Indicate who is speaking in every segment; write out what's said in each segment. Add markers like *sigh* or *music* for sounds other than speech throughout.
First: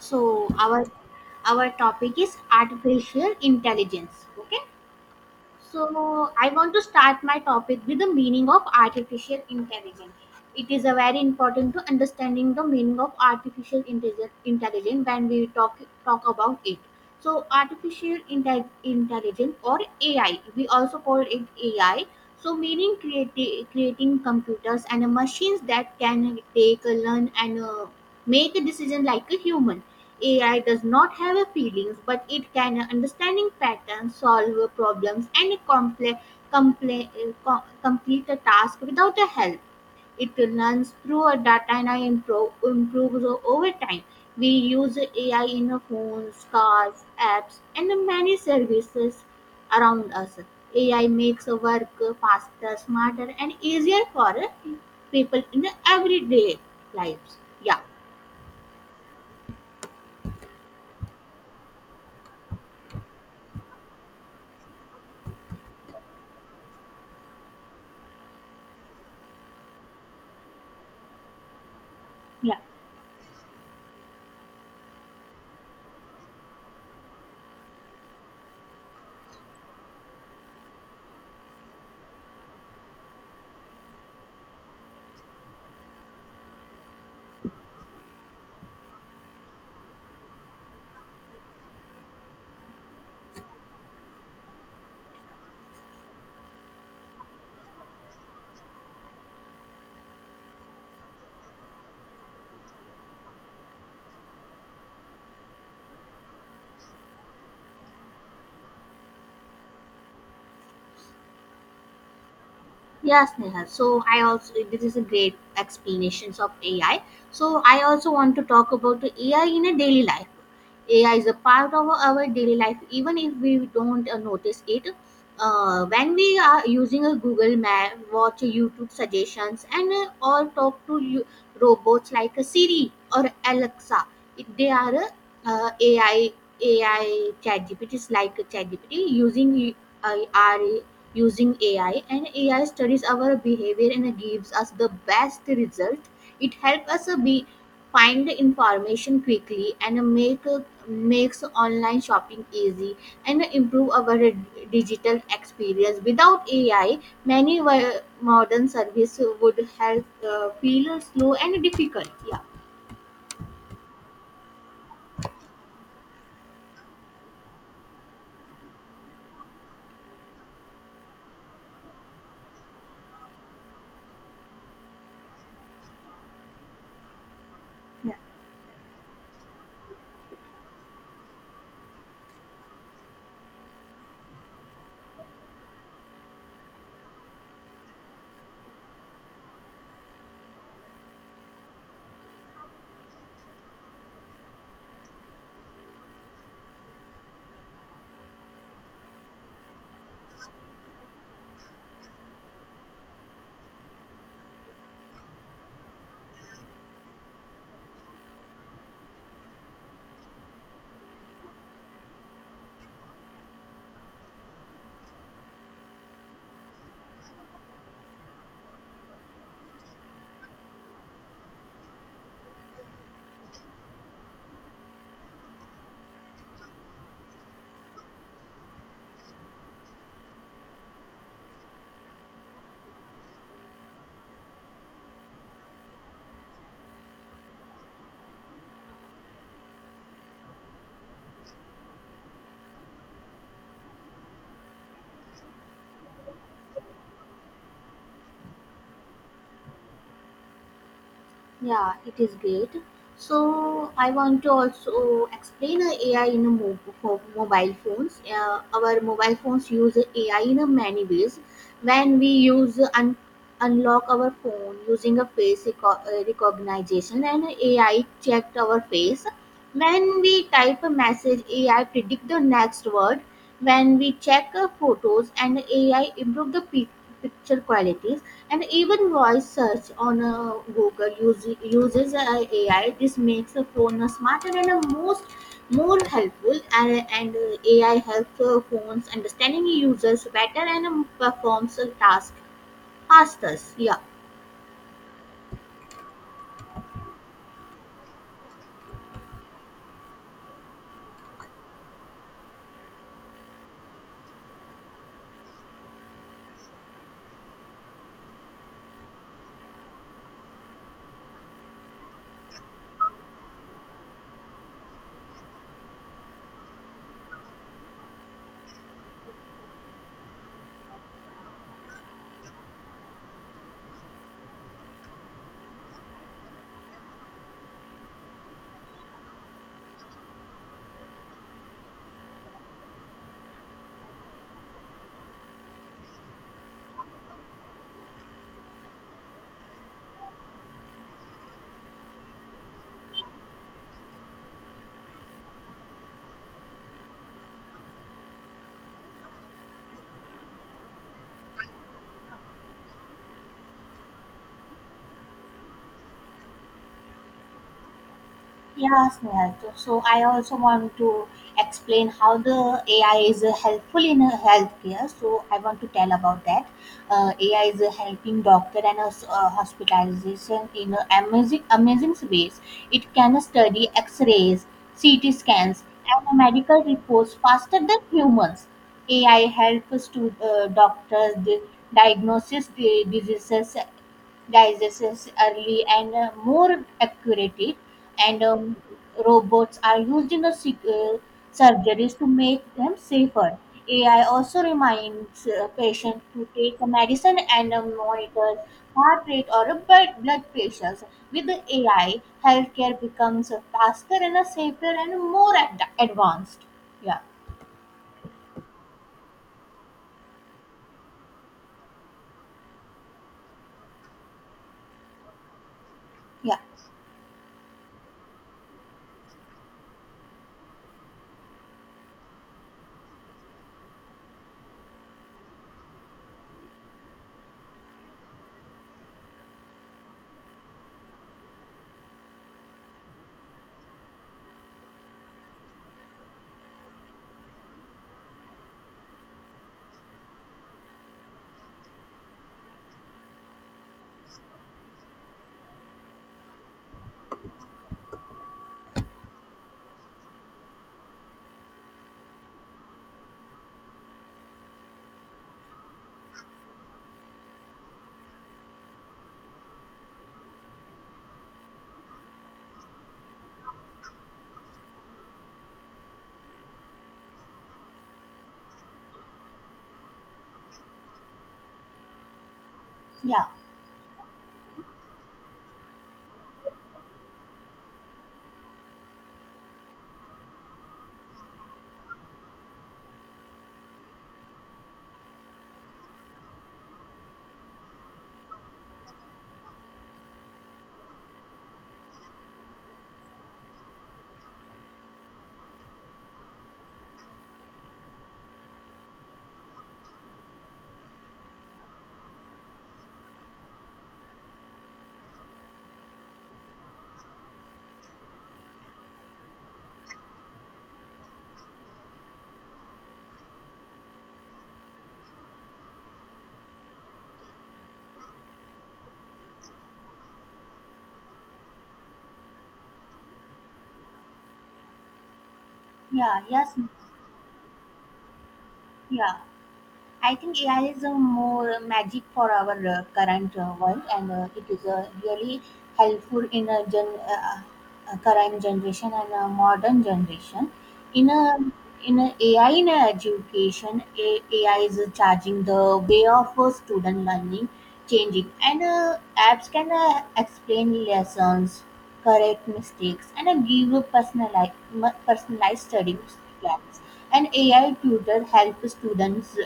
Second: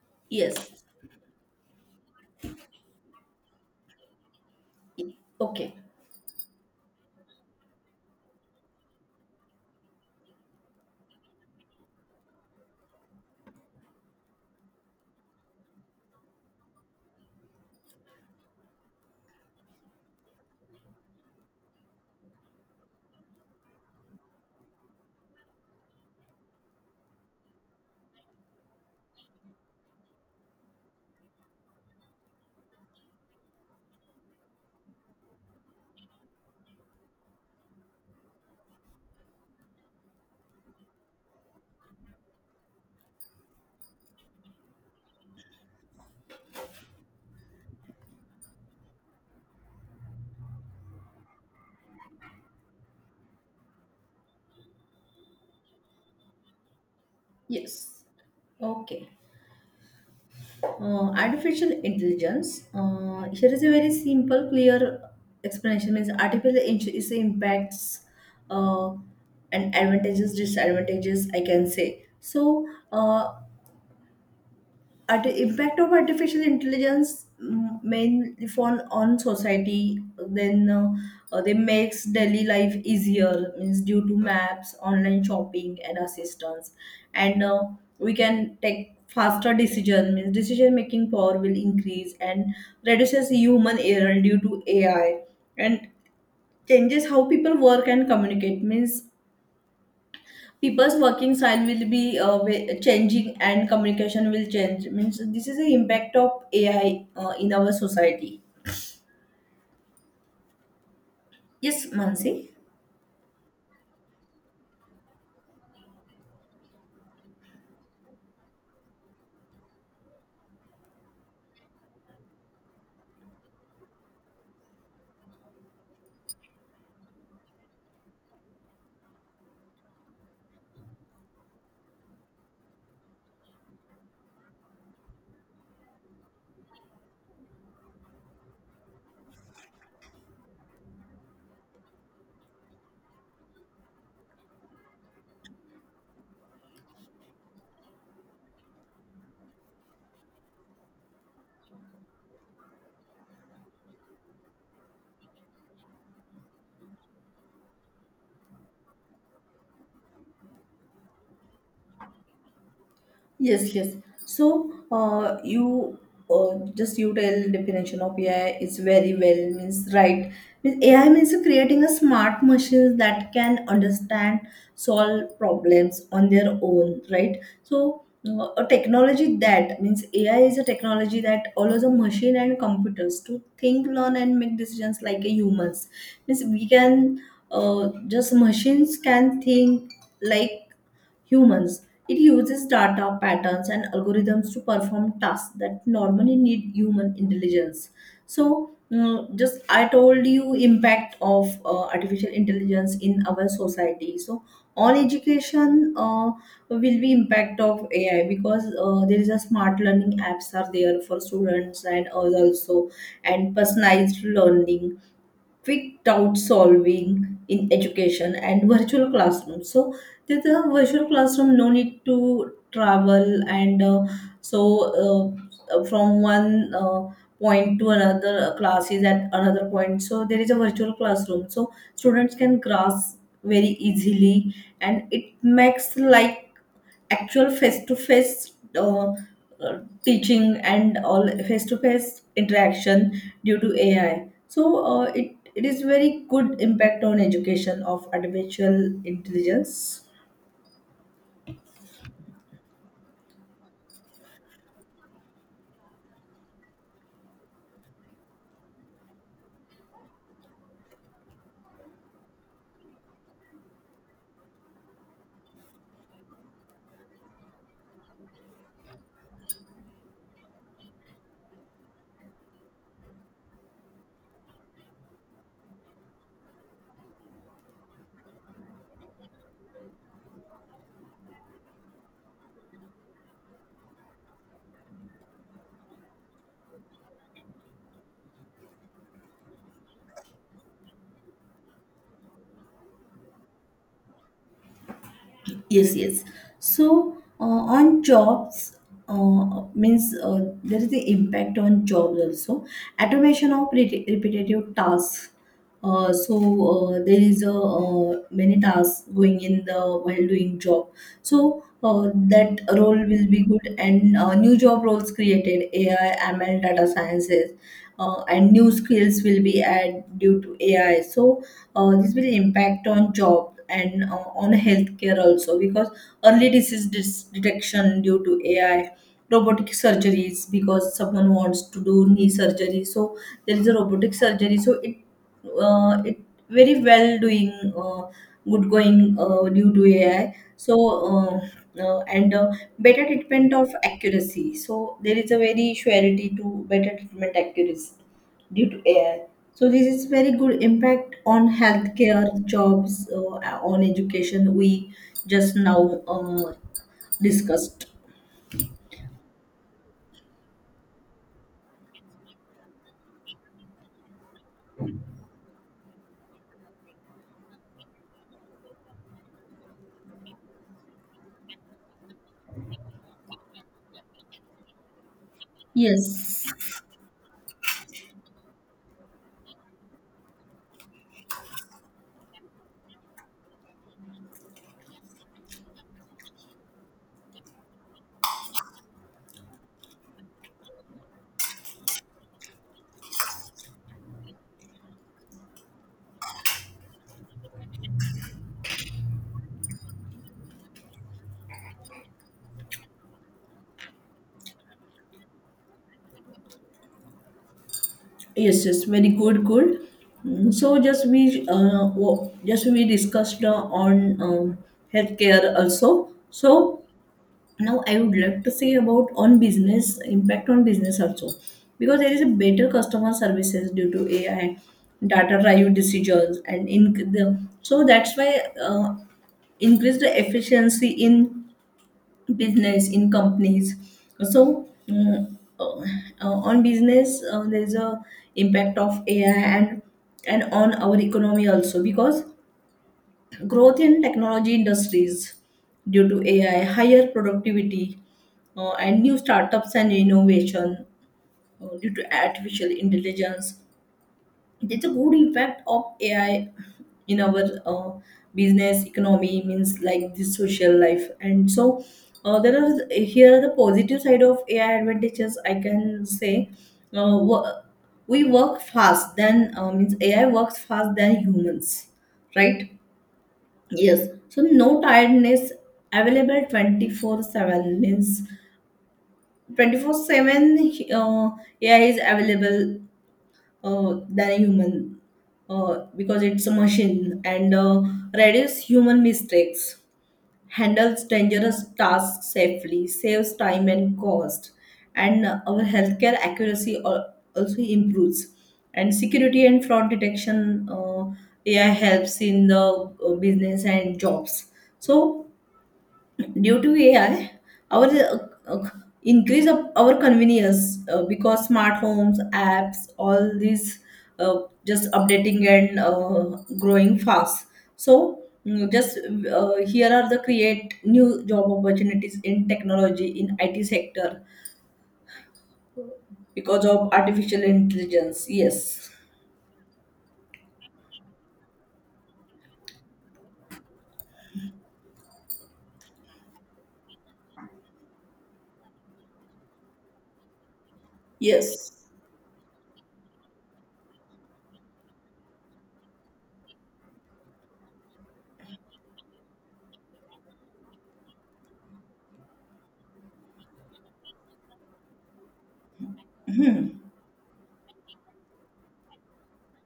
Speaker 1: So
Speaker 2: Yes.
Speaker 1: our topic is artificial intelligence. Okay.
Speaker 2: Okay.
Speaker 1: So I want to start my topic with the meaning of artificial intelligence. It is a very important to understanding the meaning of artificial intelligence when we talk about it. So artificial intelligence or AI, we also call it AI. So meaning creating computers and machines that can take, learn, and make a decision like a human. AI does not have a feelings, but it can understand patterns, solve problems, and complete a task without a help. It learns through a data and improves over time. We use AI in our phones, cars, apps, and many services around us. AI makes our work faster, smarter, and easier for people in everyday lives. Yeah,
Speaker 2: Yes. Okay. Artificial intelligence. Here is a very simple, clear explanation. Means artificial intelligence impacts uh, and advantages, disadvantages. I can say
Speaker 1: yeah.
Speaker 2: so. Uh, At the impact of artificial intelligence mainly on society, then they makes daily life easier means due to maps, online shopping and assistance, and we can take faster decision means decision making power will increase and reduces human error due to AI, and changes how people work and communicate means people's working style will be changing and communication will change means this is the impact of AI in our society. Yes, Mansi.
Speaker 1: Yes, Neha. So I also this is a great explanations of AI. So I also want to talk about the AI in a daily life. AI is a part of our daily life, even if we don't notice it. When we are using a Google Map, watch YouTube suggestions, and or talk to you, robots like a Siri or Alexa, they are AI. ChatGPT is like a ChatGPT using our using AI, and AI studies our behavior and gives us the best result. It helps us be find information quickly and makes online shopping easy and improve our digital experience. Without AI, many modern services would help feel slow and difficult. Yeah.
Speaker 2: Yes, yes. So, you just you tell definition of AI is very well means right. Means AI means creating a smart machine that can understand, solve problems on their own, right? So, a technology that means AI is a technology that allows a machine and computers to think, learn, and make decisions like a humans. Means we can just machines can think like humans. It uses data, patterns, and algorithms to perform tasks that normally need human intelligence. So, just I told you impact of artificial intelligence in our society. So, on education will be impact of AI because there is a smart learning apps are there for students and others also, and personalized learning, quick doubt solving in education and virtual classroom. So there's a virtual classroom, no need to travel, and so from one point to another, class is at another point, so there is a virtual classroom, so students can grasp very easily, and it makes life actual face-to-face uh, teaching and all face-to-face interaction due to AI. So it is very good impact on education of artificial intelligence.
Speaker 1: Yeah, it is great. So I want to also explain AI in a for mobile phones. Our mobile phones use AI in a many ways. When we use unlock our phone using a face recognition, and AI checked our face. When we type a message, AI predict the next word. When we check photos and AI improve the picture qualities, and even voice search on Google uses, uses AI. This makes a phone smarter and a most more helpful. And AI helps phones understanding users better, and performs a task faster. Yeah.
Speaker 2: Yes, yes. So on jobs, means there is the impact on jobs also. Automation of repetitive tasks. So, there is a many tasks going in the while doing job. So that role will be good, and new job roles created, AI, ML, data sciences, and new skills will be added due to AI. So this will impact on job, and on healthcare also, because early disease detection due to AI, robotic surgeries, because someone wants to do knee surgery, so there is a robotic surgery, so it very well doing, uh, good going due to AI. So uh, and better treatment of accuracy, so there is a very surety to better treatment accuracy due to AI. So this is very good impact on healthcare, jobs, on education. We just now discussed.
Speaker 1: Yes, Nehal. So I also want to explain how the AI is helpful in healthcare. So I want to tell about that. AI is helping doctor and hospitalization in amazing ways. It can study X-rays, CT scans, and
Speaker 2: Yes,
Speaker 1: medical reports faster than humans. AI helps to doctors diagnose the diseases diagnosis early and more accurate, and robots are used in the surgeries to make them safer. AI also reminds patients to take a medicine and monitor heart rate or blood pressures. With the AI, healthcare becomes faster and safer and more advanced. Yeah,
Speaker 2: yes, yes. Very good, good. So just we discussed on healthcare also.
Speaker 1: yeah,
Speaker 2: So now I would like to say about on business, impact on business also, because there is a better customer services due to AI, data driven decisions, and in the so that's why increase the efficiency in business in companies. So uh, uh, on business, there is a impact of AI, and on our economy also, because growth in technology industries due to AI, higher productivity, and new startups and innovation due to artificial intelligence. There's a good impact of AI in our business economy means like the social life. And so there are here are the positive side of AI advantages I can say. uh, wo- we work fast than means AI works fast than humans, right?
Speaker 1: yeah,
Speaker 2: Yes, so no tiredness, available 24/7 means 24/7, AI is available than a human because it's a machine, and reduce human mistakes, handles dangerous tasks safely, saves time and cost, and our healthcare accuracy also improves. And security and fraud detection, AI helps in the business and jobs. So due to AI, our uh, increase of our convenience, because smart homes, apps, all these uh, just updating and growing fast. So mm, just here are the create new job opportunities in technology in IT sector
Speaker 1: yeah,
Speaker 2: because
Speaker 1: yes,
Speaker 2: of artificial intelligence. Yes.
Speaker 1: yeah. I think AI is a more magic for our current world, and it is really helpful in a gen current generation and a modern generation. In a
Speaker 2: Yes.
Speaker 1: in a AI in a education, AI is charging the way of student learning, changing, and apps can explain lessons, correct mistakes, and give a personalized study plans. And AI tutor help students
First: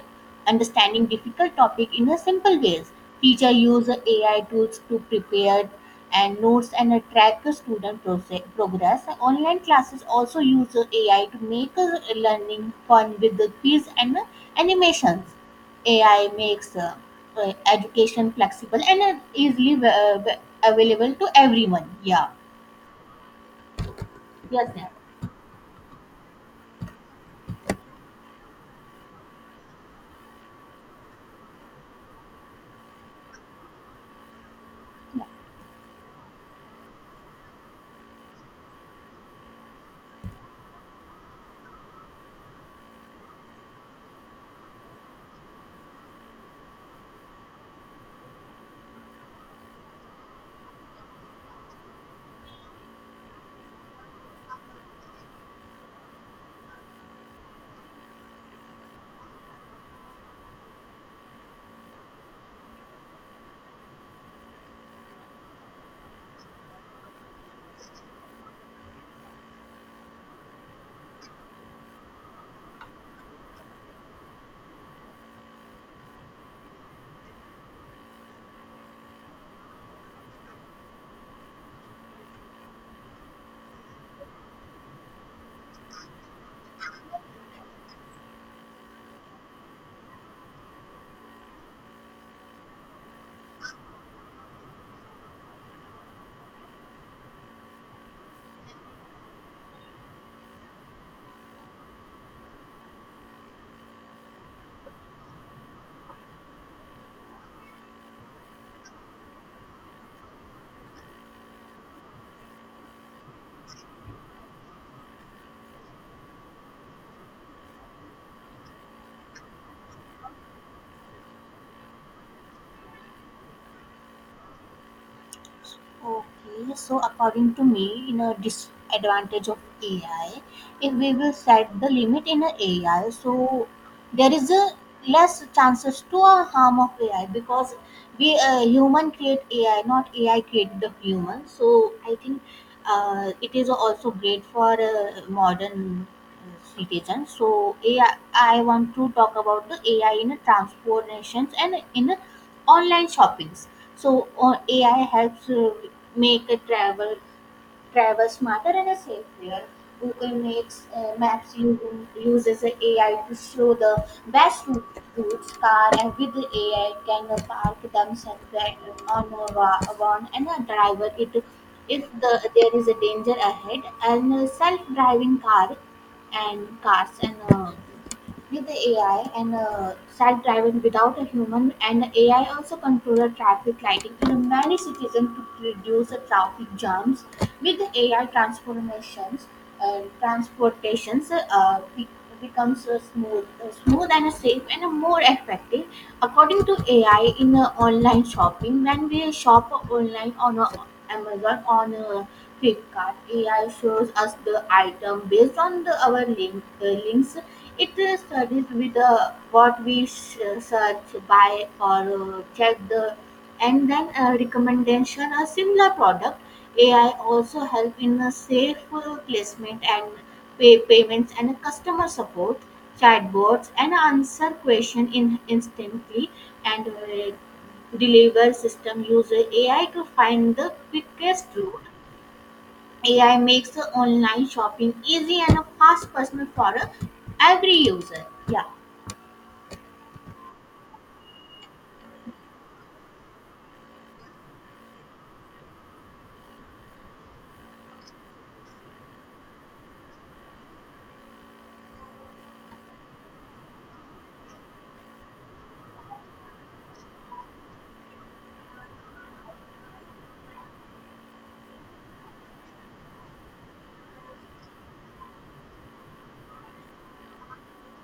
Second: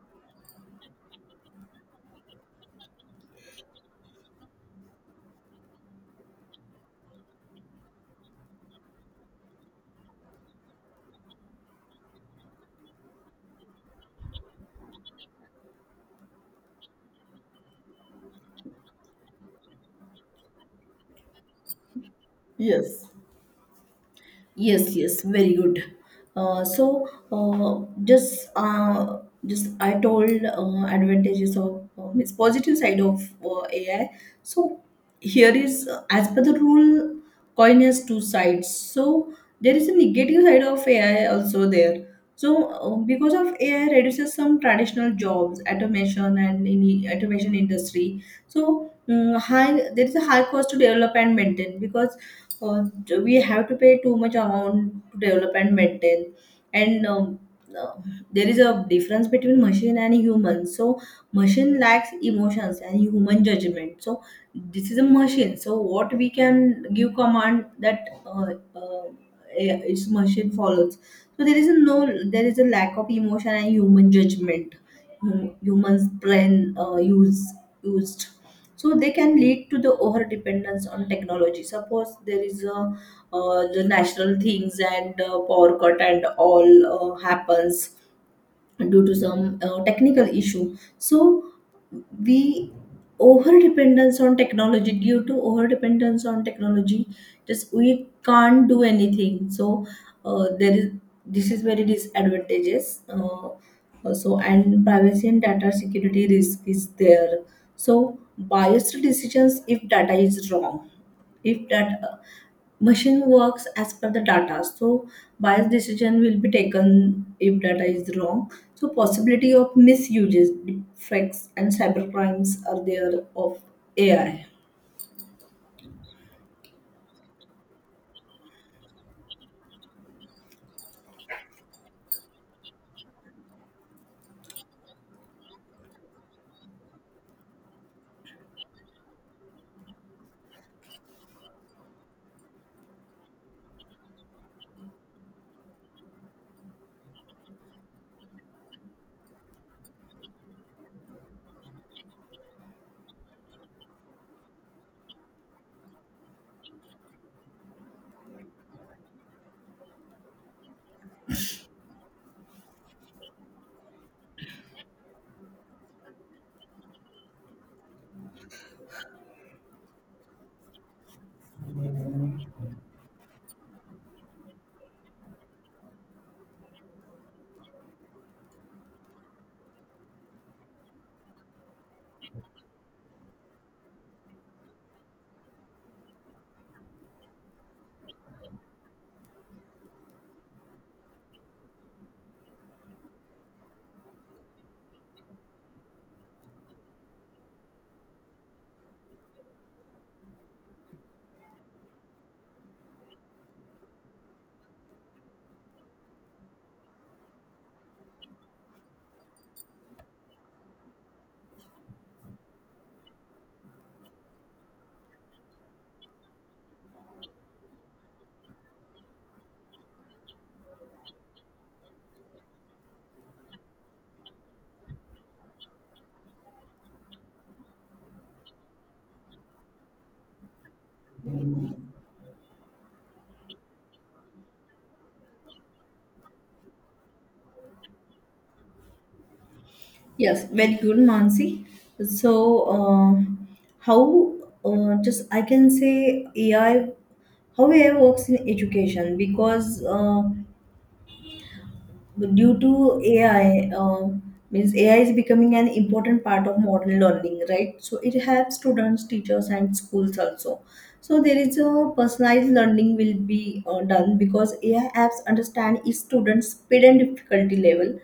Speaker 1: understanding difficult topic in a simple ways. Teacher use AI tools to prepare and notes and track the student progress. Online classes also use AI to make learning fun with the quiz and animations. AI makes education flexible and easily available to everyone. Yeah.
Speaker 2: Yes.
Speaker 1: Yes, ma'am.
Speaker 2: Yes, yes, very good. So, just I told advantages of means positive side of AI. So here is, as per the rule, coin has two sides. So there is a negative side of AI also there. So because of AI reduces some traditional jobs, automation and in the automation industry. So high there is a high cost to develop and maintain, because uh, we have to pay too much amount to develop and maintain, and uh, there is a difference between machine and human, so machine lacks emotions and human judgment, so this is a machine, so what we can give command that uh, its machine follows, so there is a no, there is a lack of emotion and human judgment. Humans brain use used, so they can lead to the over dependence on technology. Suppose there is a the national things, and power cut and all happens due to some technical issue. So we over dependence on technology, due to over dependence on technology, just we can't do anything. So there is, this is very disadvantages, so, and privacy and data security risk is there, so biased decisions if data is wrong, if that machine works as per the data, so biased decision will be taken if data is wrong. So possibility of misuses, defects and cyber crimes are there of AI.
Speaker 1: Okay, so according to me, in a disadvantage of AI, if we will set the limit in a AI, so there is a less chances to a harm of AI because we human create AI, not AI create the human. So I think it is also great for modern citizens. So AI, I want to talk about the AI in a transportations and in a online shoppings. So AI helps make a travel smarter and safer. Google makes Maps uses AI to show the best routes. Car and with the AI can park themselves on a one and a driver it, if there is a danger ahead, and self-driving car and cars and with the AI and self-driving without a human, and AI also control the traffic lighting in many cities and to reduce the traffic jams. With the AI transformations, transportations becomes smooth and a safe and a more effective. According to AI, in online shopping, when we shop online on Amazon on Flipkart, AI shows us the item based on the our links. It studies with what we search, buy, or check the, and then recommendation a similar product. AI also help in a safe placement and payments and customer support, chatbots and answer question in instantly, and deliver system user AI to find the quickest route. AI makes the online shopping easy and a fast personal for every user. Yeah.
Speaker 2: Yes, very good, Mansi. So uh, how, just I can say AI, how AI works in education. Because but due to AI, means AI is becoming an important part of modern learning, right? So it helps students, teachers, and schools also. So there is a personalized learning will be done, because AI apps understand each student's speed and difficulty level.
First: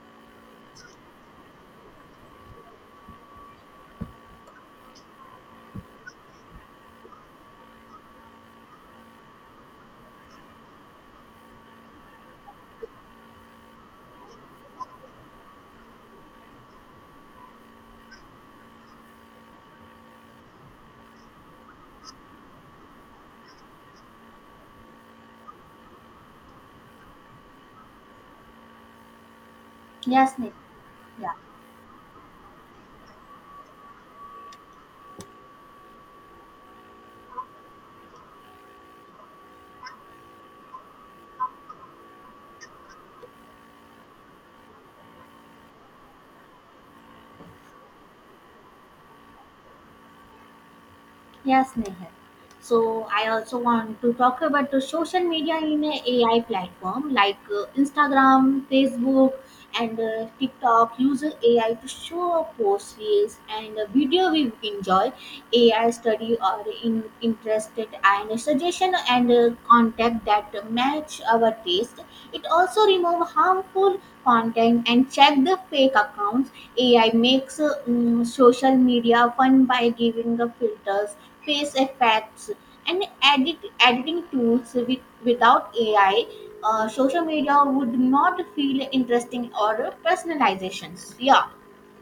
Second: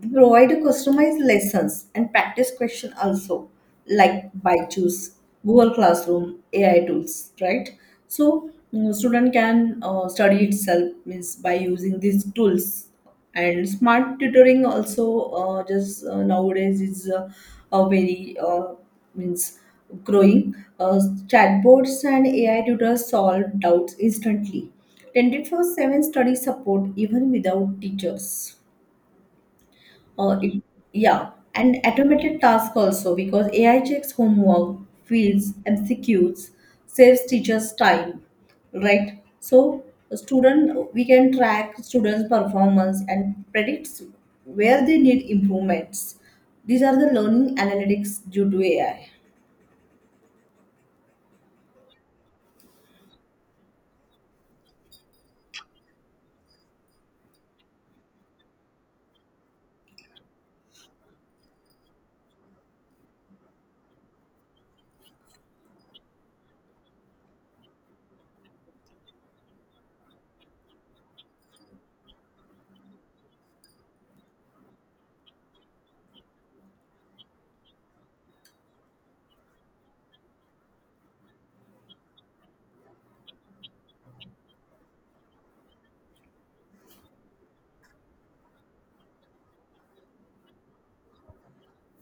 Speaker 2: They provide customized lessons and practice question also, like ByJu's, Google Classroom, AI tools, right? So student can study itself means by using these tools. And smart tutoring also just nowadays is a very, means growing, chatbots and AI tutors solve doubts instantly, 24/7 study support even without teachers. uh,
Speaker 1: Yes, Nick.
Speaker 2: it- yeah,
Speaker 1: Yeah.
Speaker 2: and automated task also, because AI checks homework, fields, MCQs, saves teachers time, right? So student, we can track students' performance and predicts where they need improvements. These are the learning analytics due to AI.
Speaker 1: Yes, Nehal. So I also want to talk about the social media in a AI platform like Instagram, Facebook, and TikTok uses AI to show up post reels and video we enjoy. AI study or interested and suggestion and contact that match our taste. It also remove harmful content and check the fake accounts. AI makes social media fun by giving the filters, face effects, and editing tools. Without AI, social media would not feel interesting or personalizations. Yeah.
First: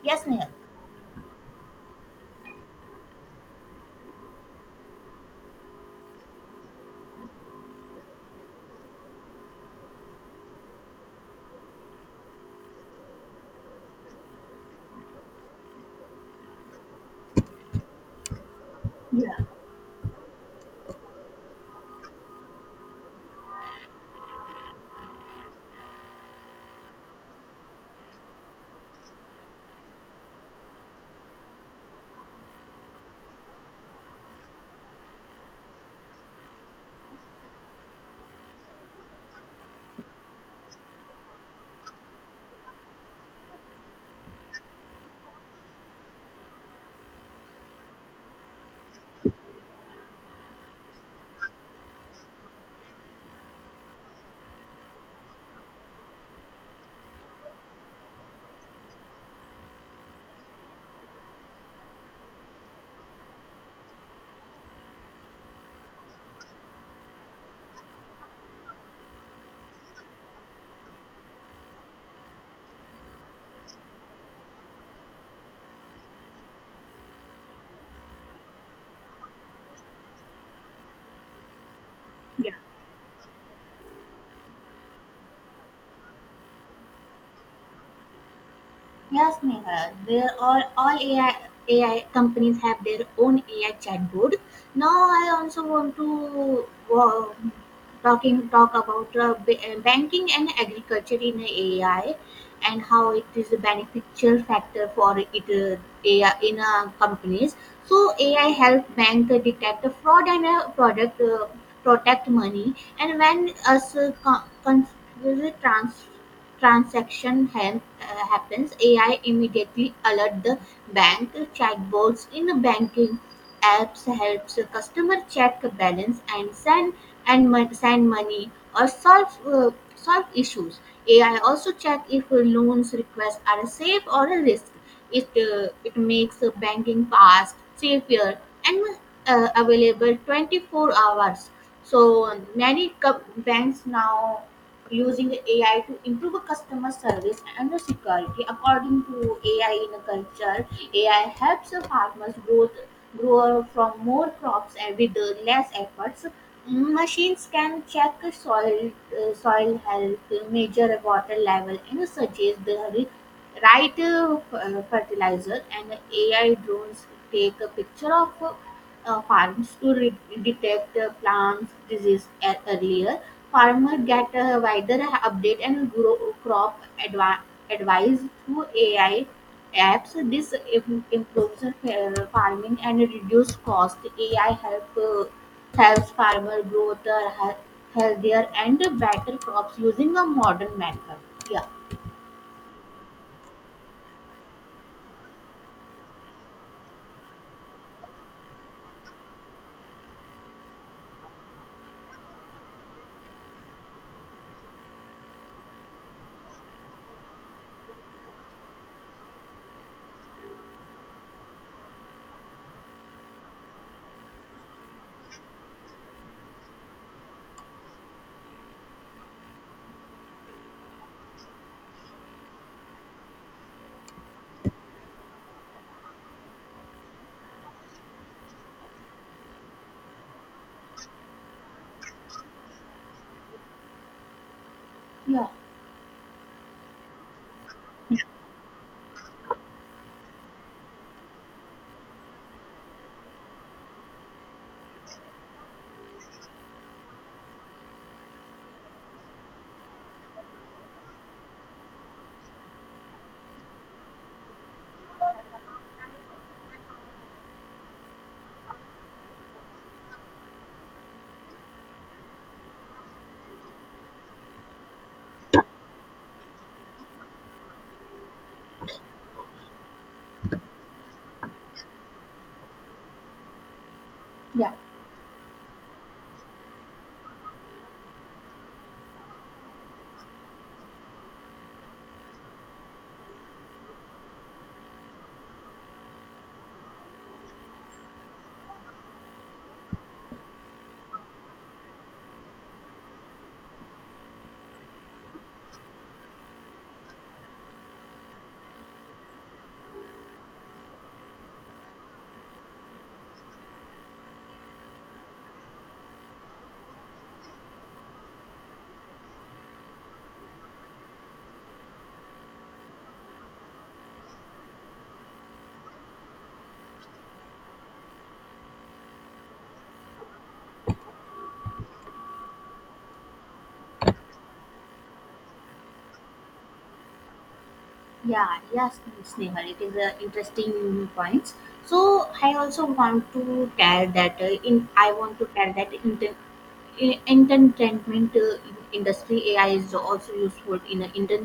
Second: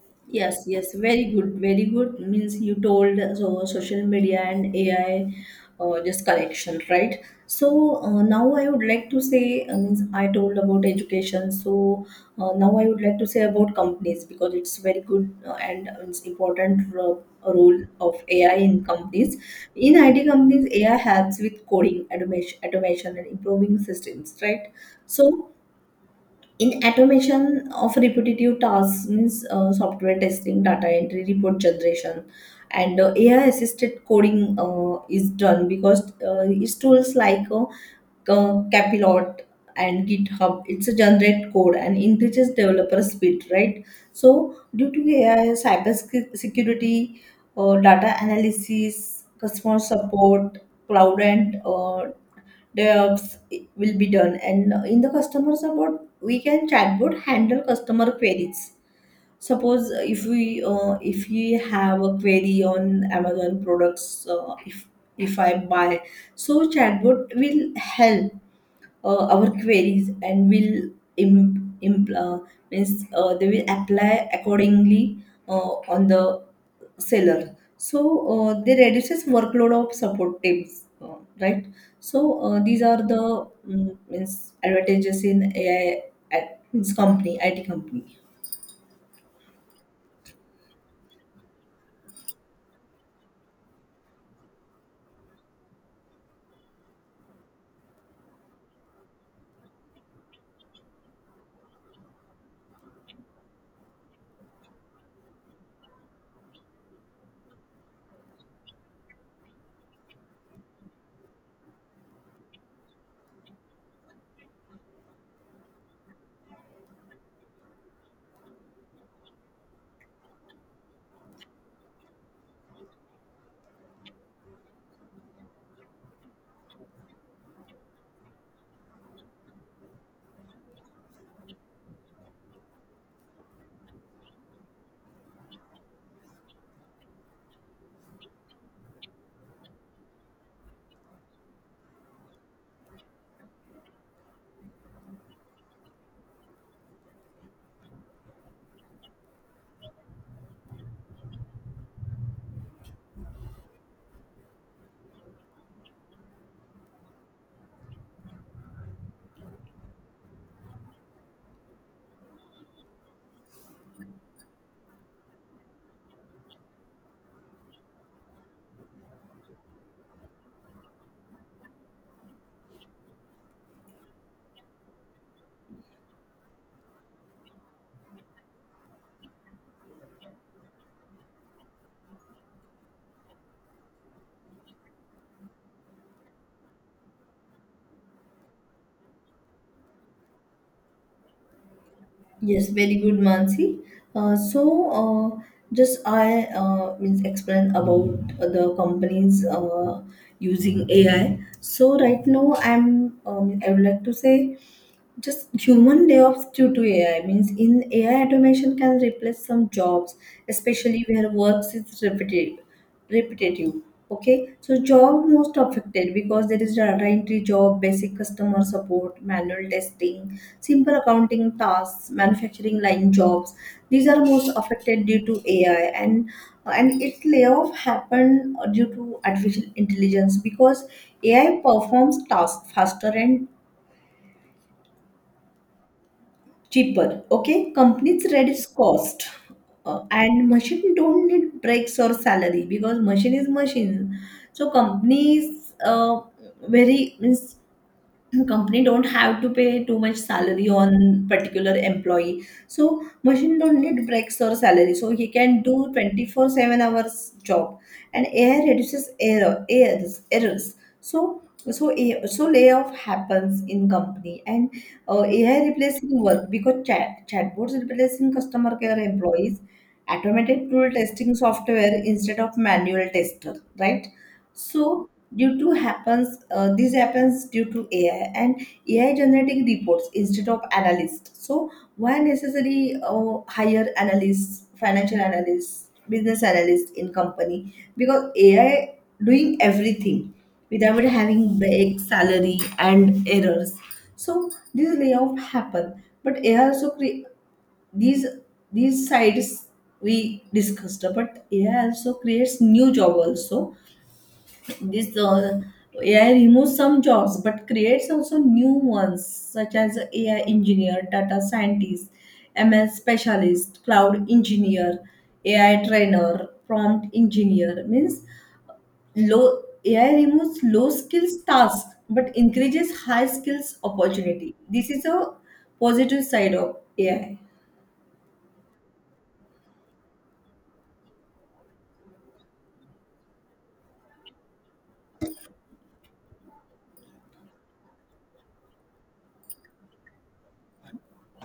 Speaker 1: Yes, Nehal.
Speaker 2: Yes, yes, very good, very good. Means you told us over social media and AI, just correction, right? So now I would like to say, means I told about education. So now I would like to say about companies, because it's very good and it's important role of AI in companies.
Speaker 1: Yeah.
Speaker 2: In IT companies, AI helps with coding, automation and improving systems, right? So in automation of repetitive tasks means software testing, data entry, report generation, and AI assisted coding is done, because its tools like capilot and github it's a generate code and increases developer speed, right? So due to AI, cyber security, data analysis, customer support, cloud, and DevOps will be done. And in the customer support, we can chatbot handle customer queries. Suppose if we have a query on Amazon products, if I buy, so chatbot will help our queries, and will im, im, uh, means they will apply accordingly on the seller. So they reduces workload of support teams, right? So these are the, means advantages in AI at, means company IT company.
Speaker 1: Yes, Meghal. Where all AI companies have their own AI chatbot. Now I also want to uh, talk about banking and agriculture in AI, and how it is a beneficial factor for it, AI in companies. So AI help bank detect the fraud and product protect money. And when us transfer transaction happens, AI immediately alerts the bank. Chatbots in banking apps helps customer check balance and send money or solve issues. AI also check if loans requests are safe or a risk. It makes the banking fast, safer, and available 24 hours. So many banks now using AI to improve customer service and security. According to AI in a culture, AI helps farmers grow from more crops and with less efforts. Machines can check soil health, measure water level, and suggest the right fertilizer. And AI drones take a picture of farms to detect plants disease earlier. Farmer get a wider update and grow crop advice through AI apps. This improves farming and reduce cost. AI helps farmer grow the healthier and better crops using a modern method. Yeah,
Speaker 2: Yes, very good, Mansi. So, uh, just I means explain about the companies using AI. So right now, I would like to say just human layoffs due to AI means in AI automation can replace some jobs, especially where work is repetitive. Okay, so job most affected because there is data entry job, basic customer support, manual testing, simple accounting tasks, manufacturing line jobs. These are most affected due to AI, and its layoff happened due to artificial intelligence because AI performs tasks faster and
Speaker 1: yeah,
Speaker 2: cheaper. Okay, companies reduce cost, and machine don't need breaks or salary because machine is machine. So companies very means company don't have to pay too much salary on particular employee. So machine don't need breaks or salary, so he can do 24/7 hours job. And AI reduces errors. so so layoff happens in company, and AI replacing work because chatbots replacing customer care employees, automated tool testing software instead of manual tester, right?
Speaker 1: yeah.
Speaker 2: So this happens due to AI, and AI generating reports instead of analysts. So why necessary hire analysts, financial analysts, business analysts in company? Because AI doing everything without having break, salary and errors. So this layoff happen, but AI also create these these sides we discussed, but AI also creates new job also. This AI removes some jobs but creates also new ones such as AI engineer, data scientist, ML specialist, cloud engineer, AI trainer, prompt engineer. Means low AI removes low skills tasks but increases high skills opportunity. This is a positive side of AI.
Speaker 1: Yeah, yes, Snehal, it is a interesting points. So I also want to tell that in I want to tell that entertainment industry AI is also useful in a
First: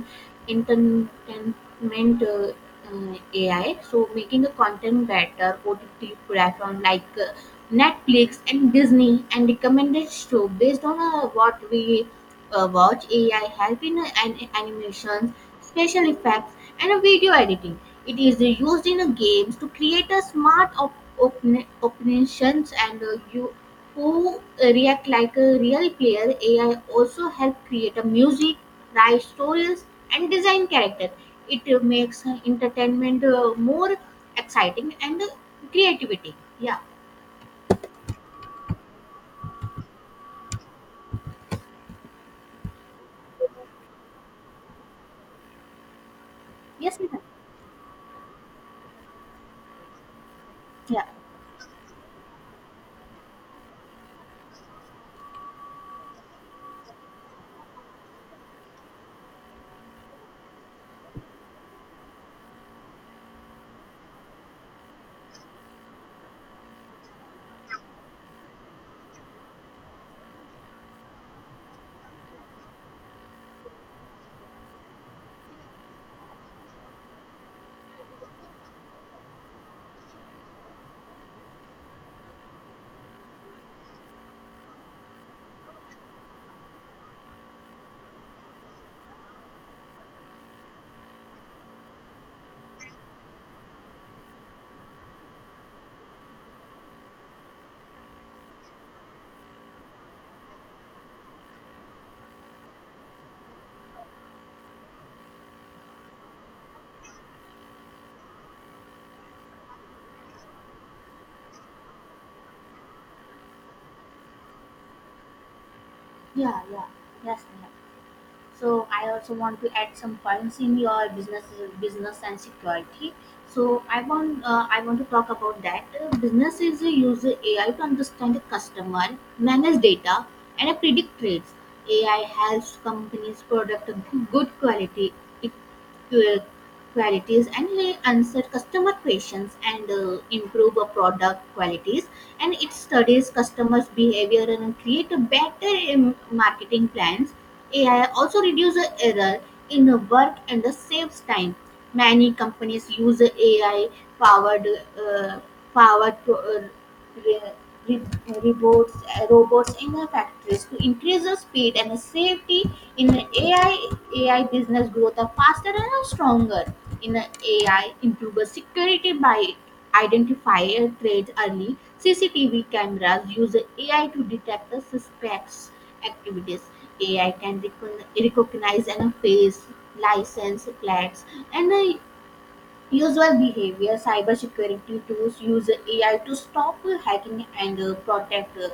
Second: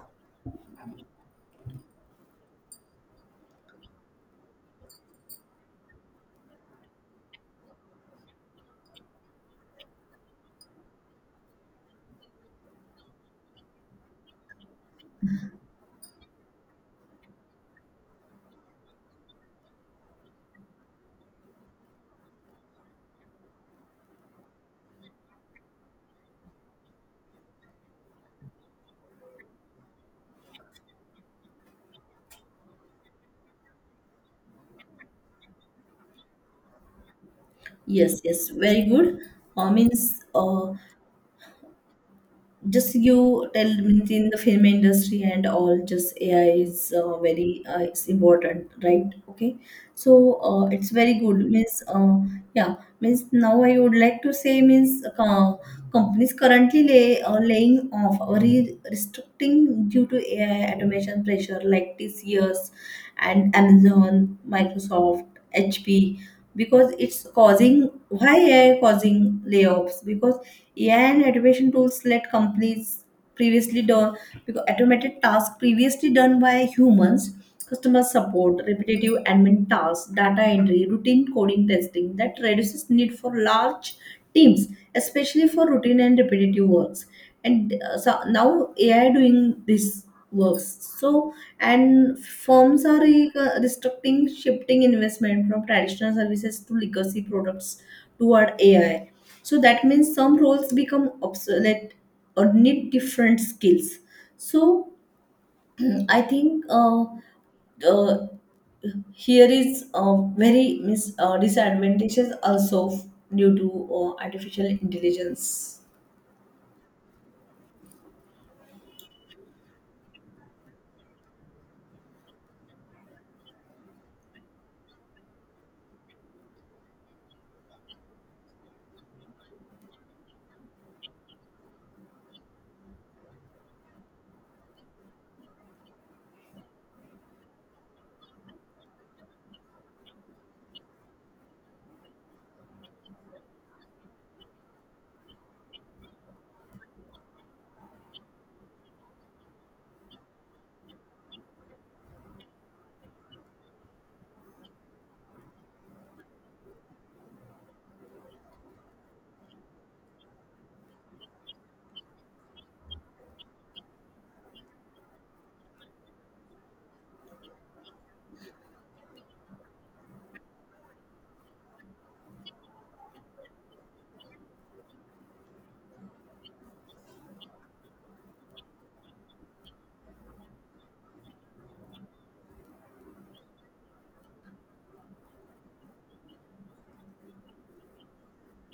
Speaker 1: entertainment AI. So making the content better, OTT platform, like Netflix and Disney, and recommended show based on what we watch. AI help in animations, special effects, and video editing. It is used in games to create a smart operations and you who react like a real player. AI also help create a music, write stories, and design character. It makes entertainment more exciting and creativity. Yeah.
Speaker 2: Yes, yes, very good. Means just you tell means in the film industry and all, just AI is
Speaker 1: Yes,
Speaker 2: uh,
Speaker 1: ma'am.
Speaker 2: very uh, it's important, right? Okay, so it's
Speaker 1: Yeah,
Speaker 2: very good means yeah now I would like to say means companies currently laying off or restricting due to AI automation pressure like TCS and Amazon, Microsoft, HP, because it's causing, why AI causing layoffs, because AI and automation tools let companies previously done because automated tasks previously done by humans, customer support, repetitive admin tasks, data entry, routine coding testing, that reduces need for large teams, especially for routine and repetitive works. And so now AI doing this works. So and firms are restricting, shifting investment from traditional services to legacy products toward AI. So that means some roles become obsolete or need different skills. So *clears throat* I think uh, here is very disadvantages also due to artificial intelligence.
Speaker 1: yeah, yeah. Yes, y e a h. So I also want to add some points in your business and security. So I want to talk about that. Businesses use AI to understand the customer, manage data, and predict trends. AI helps companies product good quality uh, qualities, and they answer customer questions and improve a product qualities. And it studies customers behavior and create a better marketing plans. AI also reduces error in the work and the saves time. Many companies use AI powered uh, powered re- re- robots in the factories to increase the speed and the safety. In the AI business growth are faster and are stronger. In the AI, the security by identifying trades early. CCTV cameras use AI to detect the suspects activities. AI can recognize and face license plates and the usual behavior. Cybersecurity tools use AI to stop hacking and protect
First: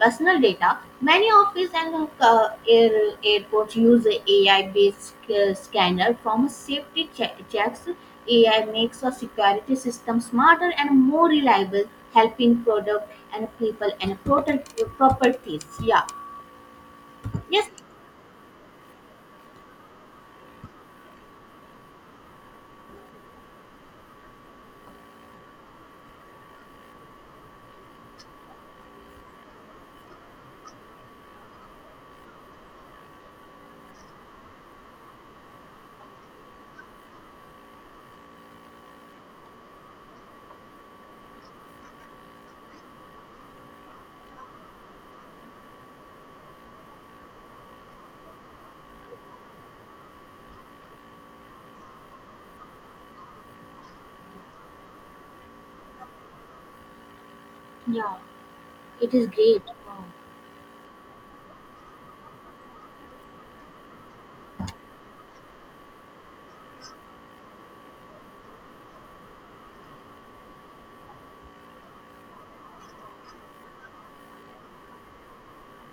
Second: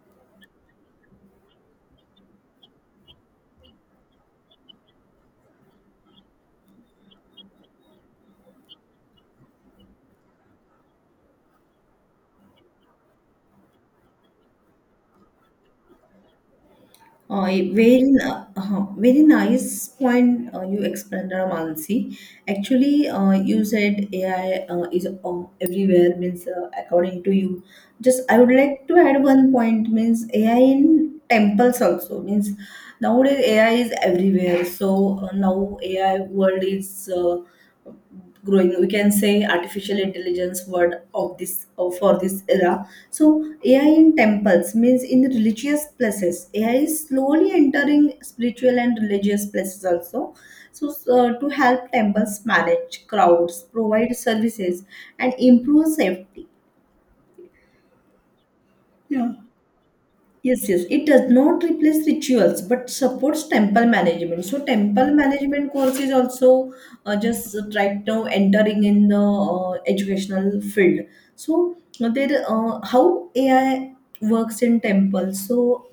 Speaker 1: personal data. Many office and airports use AI-based scanner from safety checks. AI makes a security system smarter and more reliable, helping product and people and protect properties. Yeah.
Speaker 2: Uh,
Speaker 1: Yes.
Speaker 2: Very nice point you explained, Mansi. Actually, you said AI is everywhere, means according to you. Just I would like to add one point, means AI in temples also, means nowadays AI is everywhere. So now AI world is growing. We can say artificial intelligence word of this for this era. So AI in temples means in religious places, AI is slowly entering spiritual and religious places also. So to help temples manage crowds, provide services and improve safety.
Speaker 1: Yeah. It is great. Wow.
Speaker 2: Yes, yes. It does not replace rituals, but supports temple management. So temple management course is also just right now entering in the educational field. So how AI works in temples. So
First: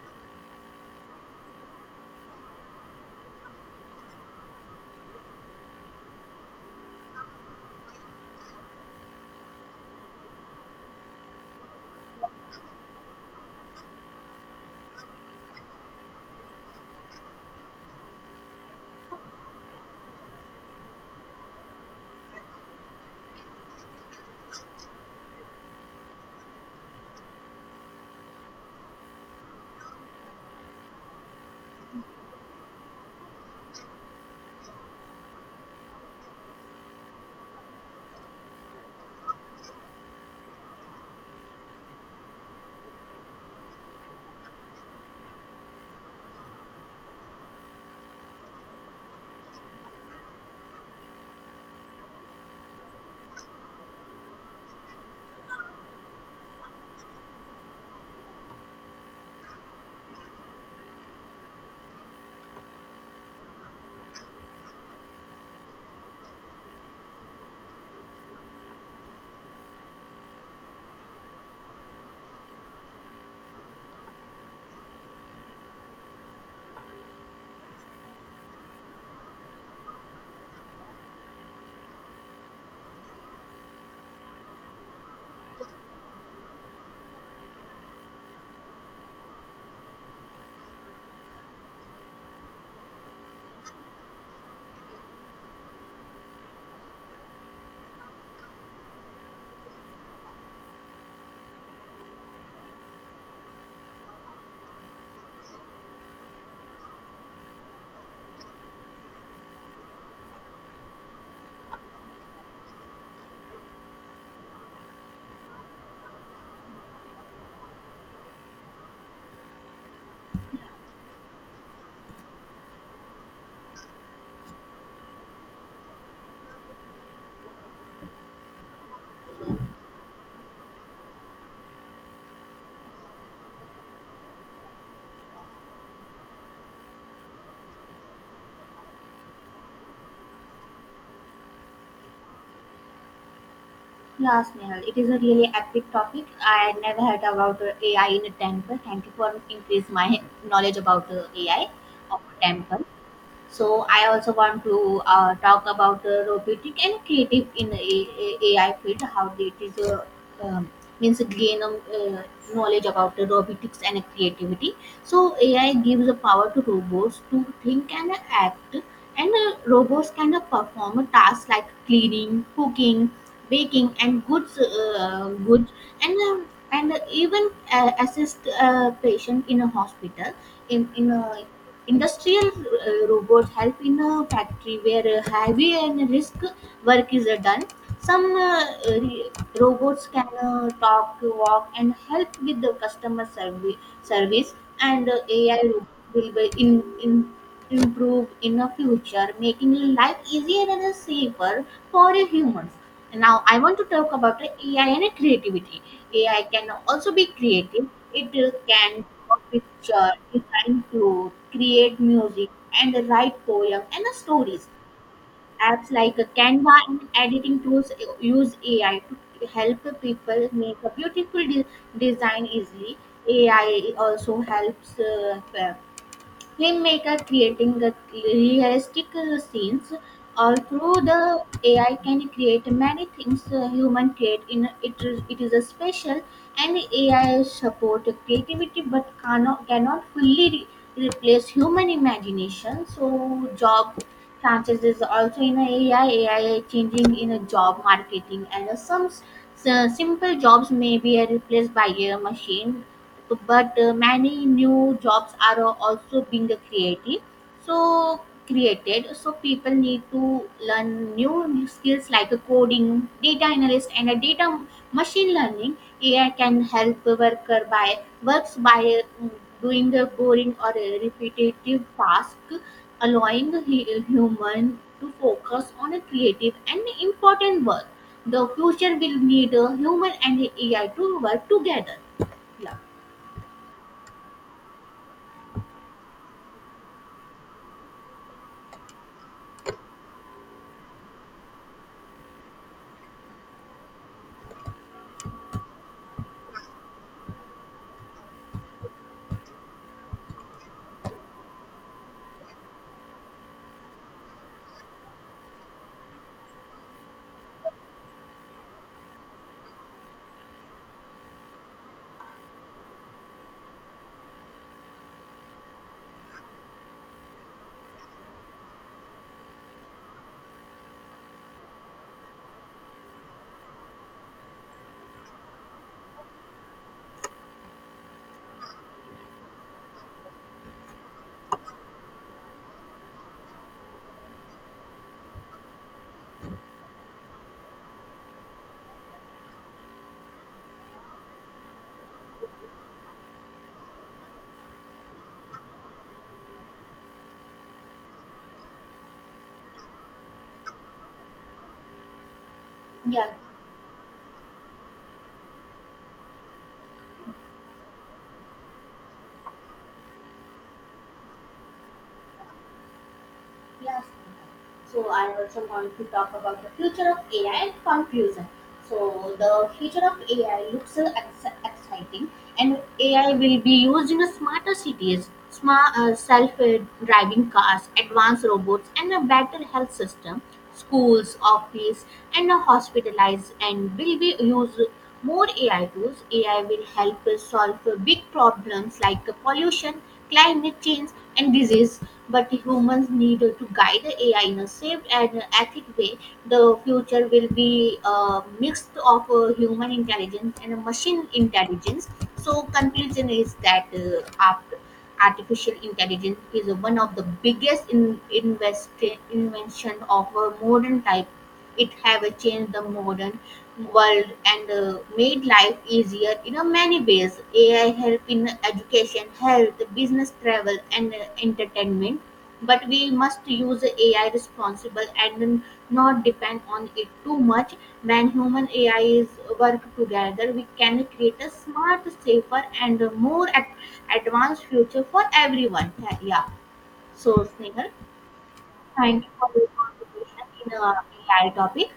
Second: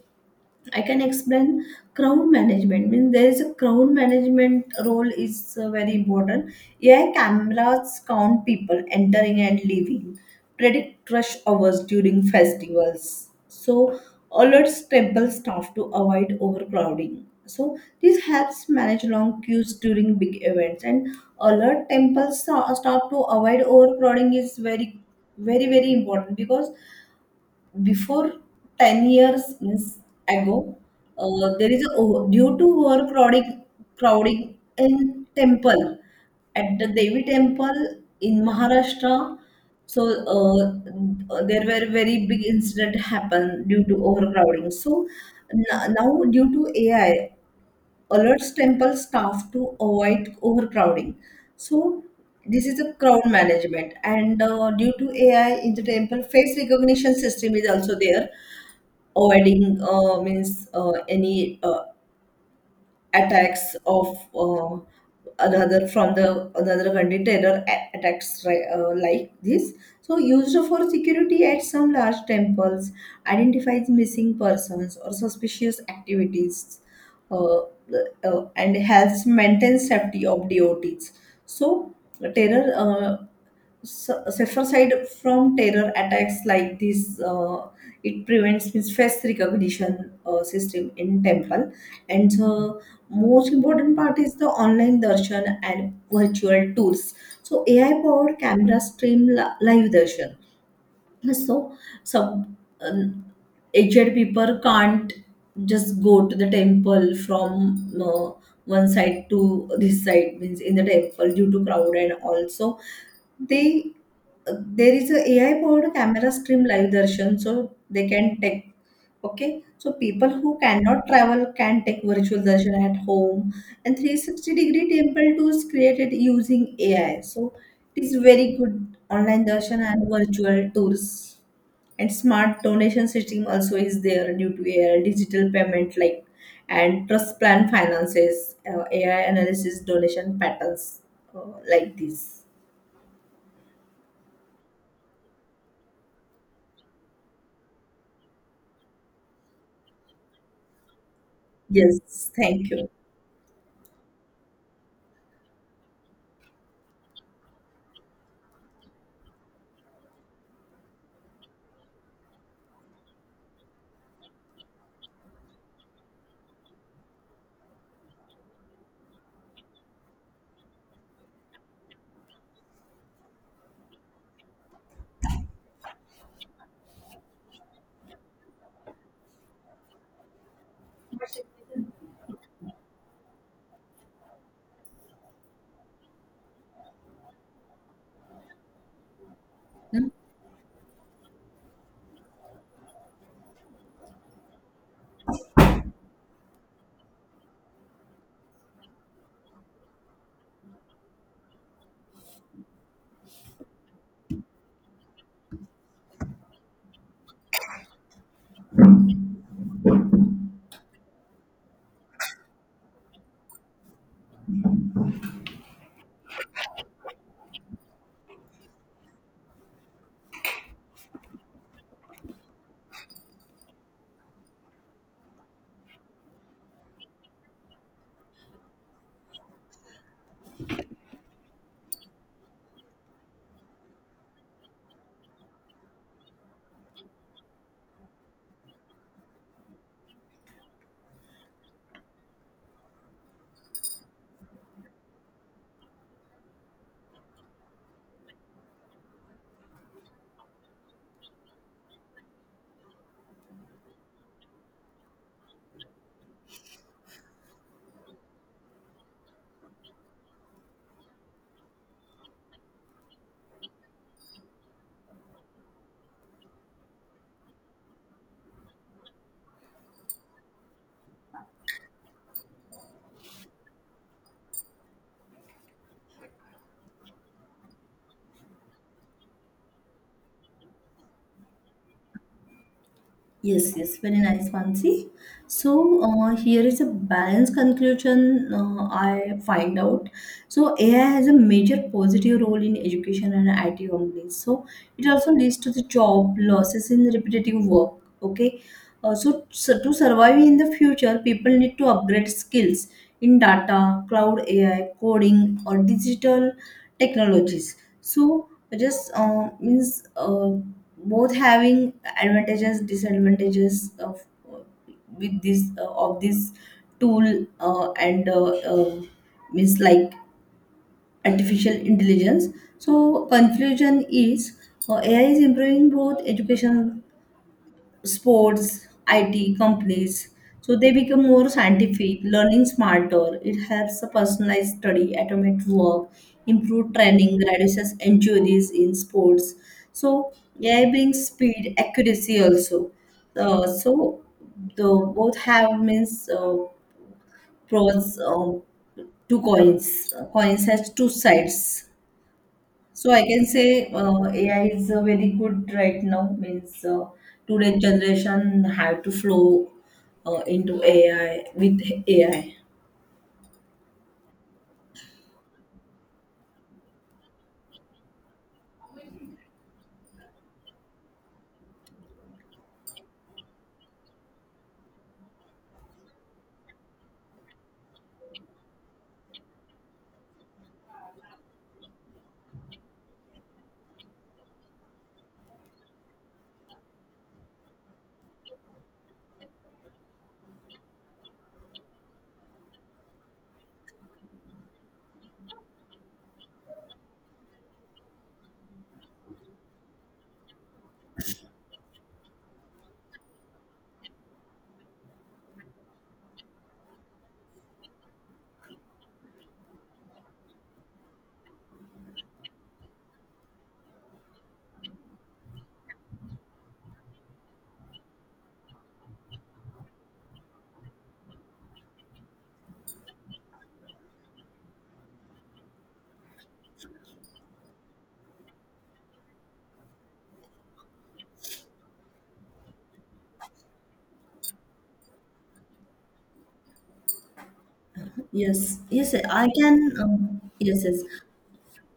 Speaker 2: I can explain crowd management. Means there is a crowd management role is very important. AI cameras count people entering and leaving, predict rush hours during festivals. So alerts temple staff to avoid overcrowding. So this helps manage long queues during big events, and alert temple staff to avoid overcrowding is very, very, very important because before 10 years means ago, there is a due to overcrowding crowding in temple at the Devi temple in Maharashtra. So there were very big incident happen due to overcrowding. So now due to AI alerts temple staff to avoid overcrowding. So this is a crowd management, and due to AI in the temple, face recognition system is also there, avoiding means any attacks of uh, another from the another country terror attacks like this. So used for security at some large temples, identifies missing persons or suspicious activities, and helps maintain safety of devotees. So terror uh, safer side from terror attacks like this, it prevents, means face recognition system in temple, and most important part is the online darshan and virtual tools. So AI powered camera stream live darshan. So some aged people can't just go to the temple from one side to this side means in the temple due to crowd, and also they there is a AI powered camera stream live darshan, so they can take. Okay, so people who cannot travel can take virtual darshan at home, and 360 degree temple tours created using AI, so it is very good. Online darshan and virtual tours, and smart donation system also is there due to AI, digital payment like and trust plan finances. AI analysis donation patterns, uh, like this.
Speaker 1: Yes, Nehal, it is a really epic topic. I never heard about AI in a temple. Thank you for increase my knowledge about AI
Speaker 2: Yes,
Speaker 1: of
Speaker 2: thank
Speaker 1: temple.
Speaker 2: you.
Speaker 1: So I also want to talk about robotic and creative in AI field, how it is um, means gain knowledge about the robotics and creativity. So AI gives the power to robots to think and act, and robots can perform tasks like cleaning, cooking, baking, and goods, goods, and um and even assist a patient in a hospital in a Industrial robots help in a factory where heavy and risk work is done. Some robots can talk, walk, and help with the customer service. Service and AI robots will be in improve in the future, making life easier and safer for humans. Now, I want to talk about the AI and creativity. AI can also be creative. It can draw picture, design clothes, create music, and write poems and stories. Apps like Canva and editing tools use AI to help people make a beautiful design easily. AI also helps filmmaker creating a realistic scenes or through the AI can create many things human create in it, it is a special. And AI support creativity but cannot fully replace human imagination. So job chances is also in a AI changing in a job marketing and so simple jobs may be replaced by a machine, but many new jobs are also being created. So created, so people need to learn new skills like coding, data analyst, and data machine learning. AI can help worker by works by doing the boring or repetitive task, allowing the human to focus on a creative and important work. The future will need human and AI to work together. Yeah.
Speaker 2: Yes, yes, very nice, Mansi. So here is a balanced conclusion I find out. So AI has a major positive role in education and IT companies. So it also leads to the job losses in repetitive work. Okay, so to survive in the future, people need to upgrade skills in data, cloud AI, coding, or digital technologies. So just means both having advantages disadvantages of with this of this tool and means like artificial intelligence. So conclusion is AI is improving both education, sports, IT companies. So they become more scientific, learning smarter. It helps the personalized study, automate work, improve training, reduces injuries in sports. So AI brings speed, accuracy also. So the both have means pros two coins. Coins has two sides. So I
Speaker 1: Yeah.
Speaker 2: can say AI is very good right now. Means today generation have to flow into AI with AI.
Speaker 1: Yes. So I also want to talk about the future of AI and confusion. So the future of AI looks exciting, and AI will be used in smarter cities, smart self-driving cars, advanced robots, and a better health system, schools, office, and hospitalized, and will be use more AI tools. AI will help us solve big problems like pollution, climate change, and disease. But humans need to guide the AI in a safe and ethical way. The future will be a mix of human intelligence and machine intelligence. So conclusion is that after artificial intelligence is one of the biggest invention of a modern type. It have changed the modern world and made life easier in a many ways. AI help in education, health, business, travel, and entertainment. But we must use AI responsible and not depend on it too much. When human AI is work together, we can create a smart, safer, and more advanced future for everyone. Yeah. So, Snehal,
Speaker 2: Yes, yes,
Speaker 1: thank you
Speaker 2: I
Speaker 1: for your
Speaker 2: can.
Speaker 1: contribution in
Speaker 2: Yes, yes.
Speaker 1: AI topic.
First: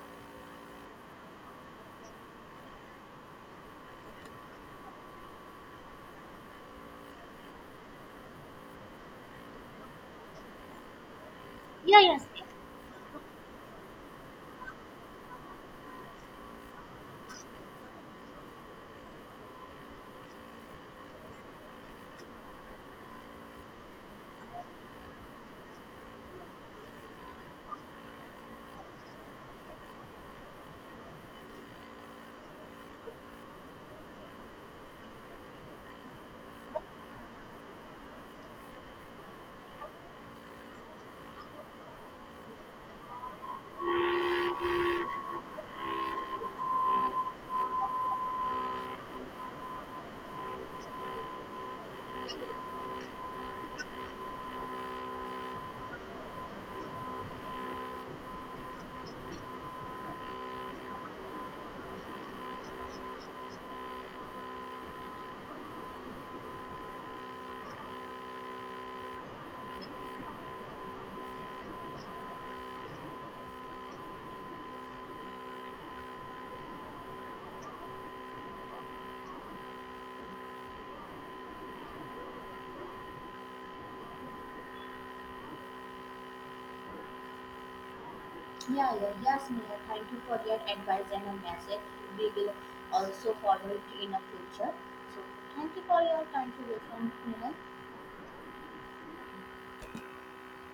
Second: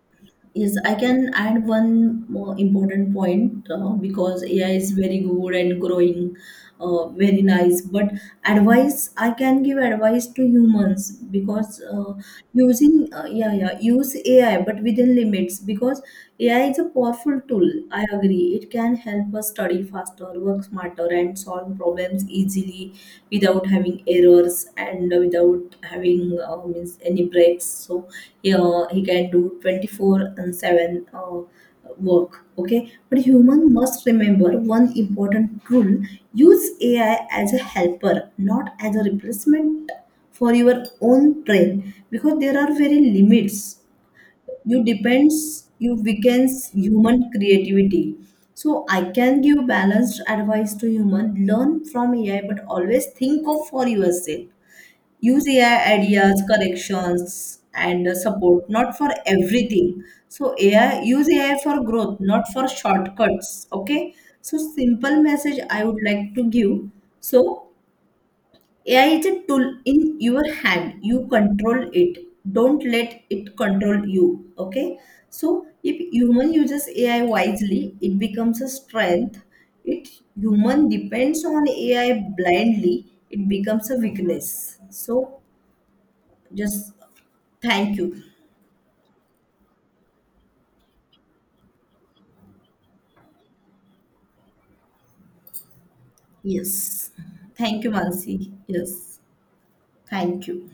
Speaker 2: Yes, I can add one more important point because AI is very good and growing, very nice. But advice, I can give advice to humans because
Speaker 1: Yeah, yes. Yes.
Speaker 2: using yeah yeah use AI but within limits because AI is a powerful tool. I agree. It can help us study faster, work smarter, and solve problems easily without having errors and without having means any breaks. So yeah, he can do 24/7 work. Okay, but human must remember one important rule. Use AI as a helper, not as a replacement for your own brain, because there are very limits. You depends, you weakens human creativity. So I can give balanced advice to human: learn from AI, but always think of for yourself. Use AI ideas, corrections and support, not for everything. So AI, use AI for growth, not for shortcuts. Okay, so simple message I would like to give. So AI is a tool in your hand. You control it. Don't let it control you. Okay. So if human uses AI wisely, it becomes a strength. If human depends on AI blindly, it becomes a weakness. So just thank you.
Speaker 1: Yeah, yeah, yes, Mia. Thank you for your advice and a message. We will also follow it in the future. So, thank you for your
Speaker 2: Yes.
Speaker 1: contribution, Mia.
Speaker 2: Thank you, Mansi. Yes. Thank you.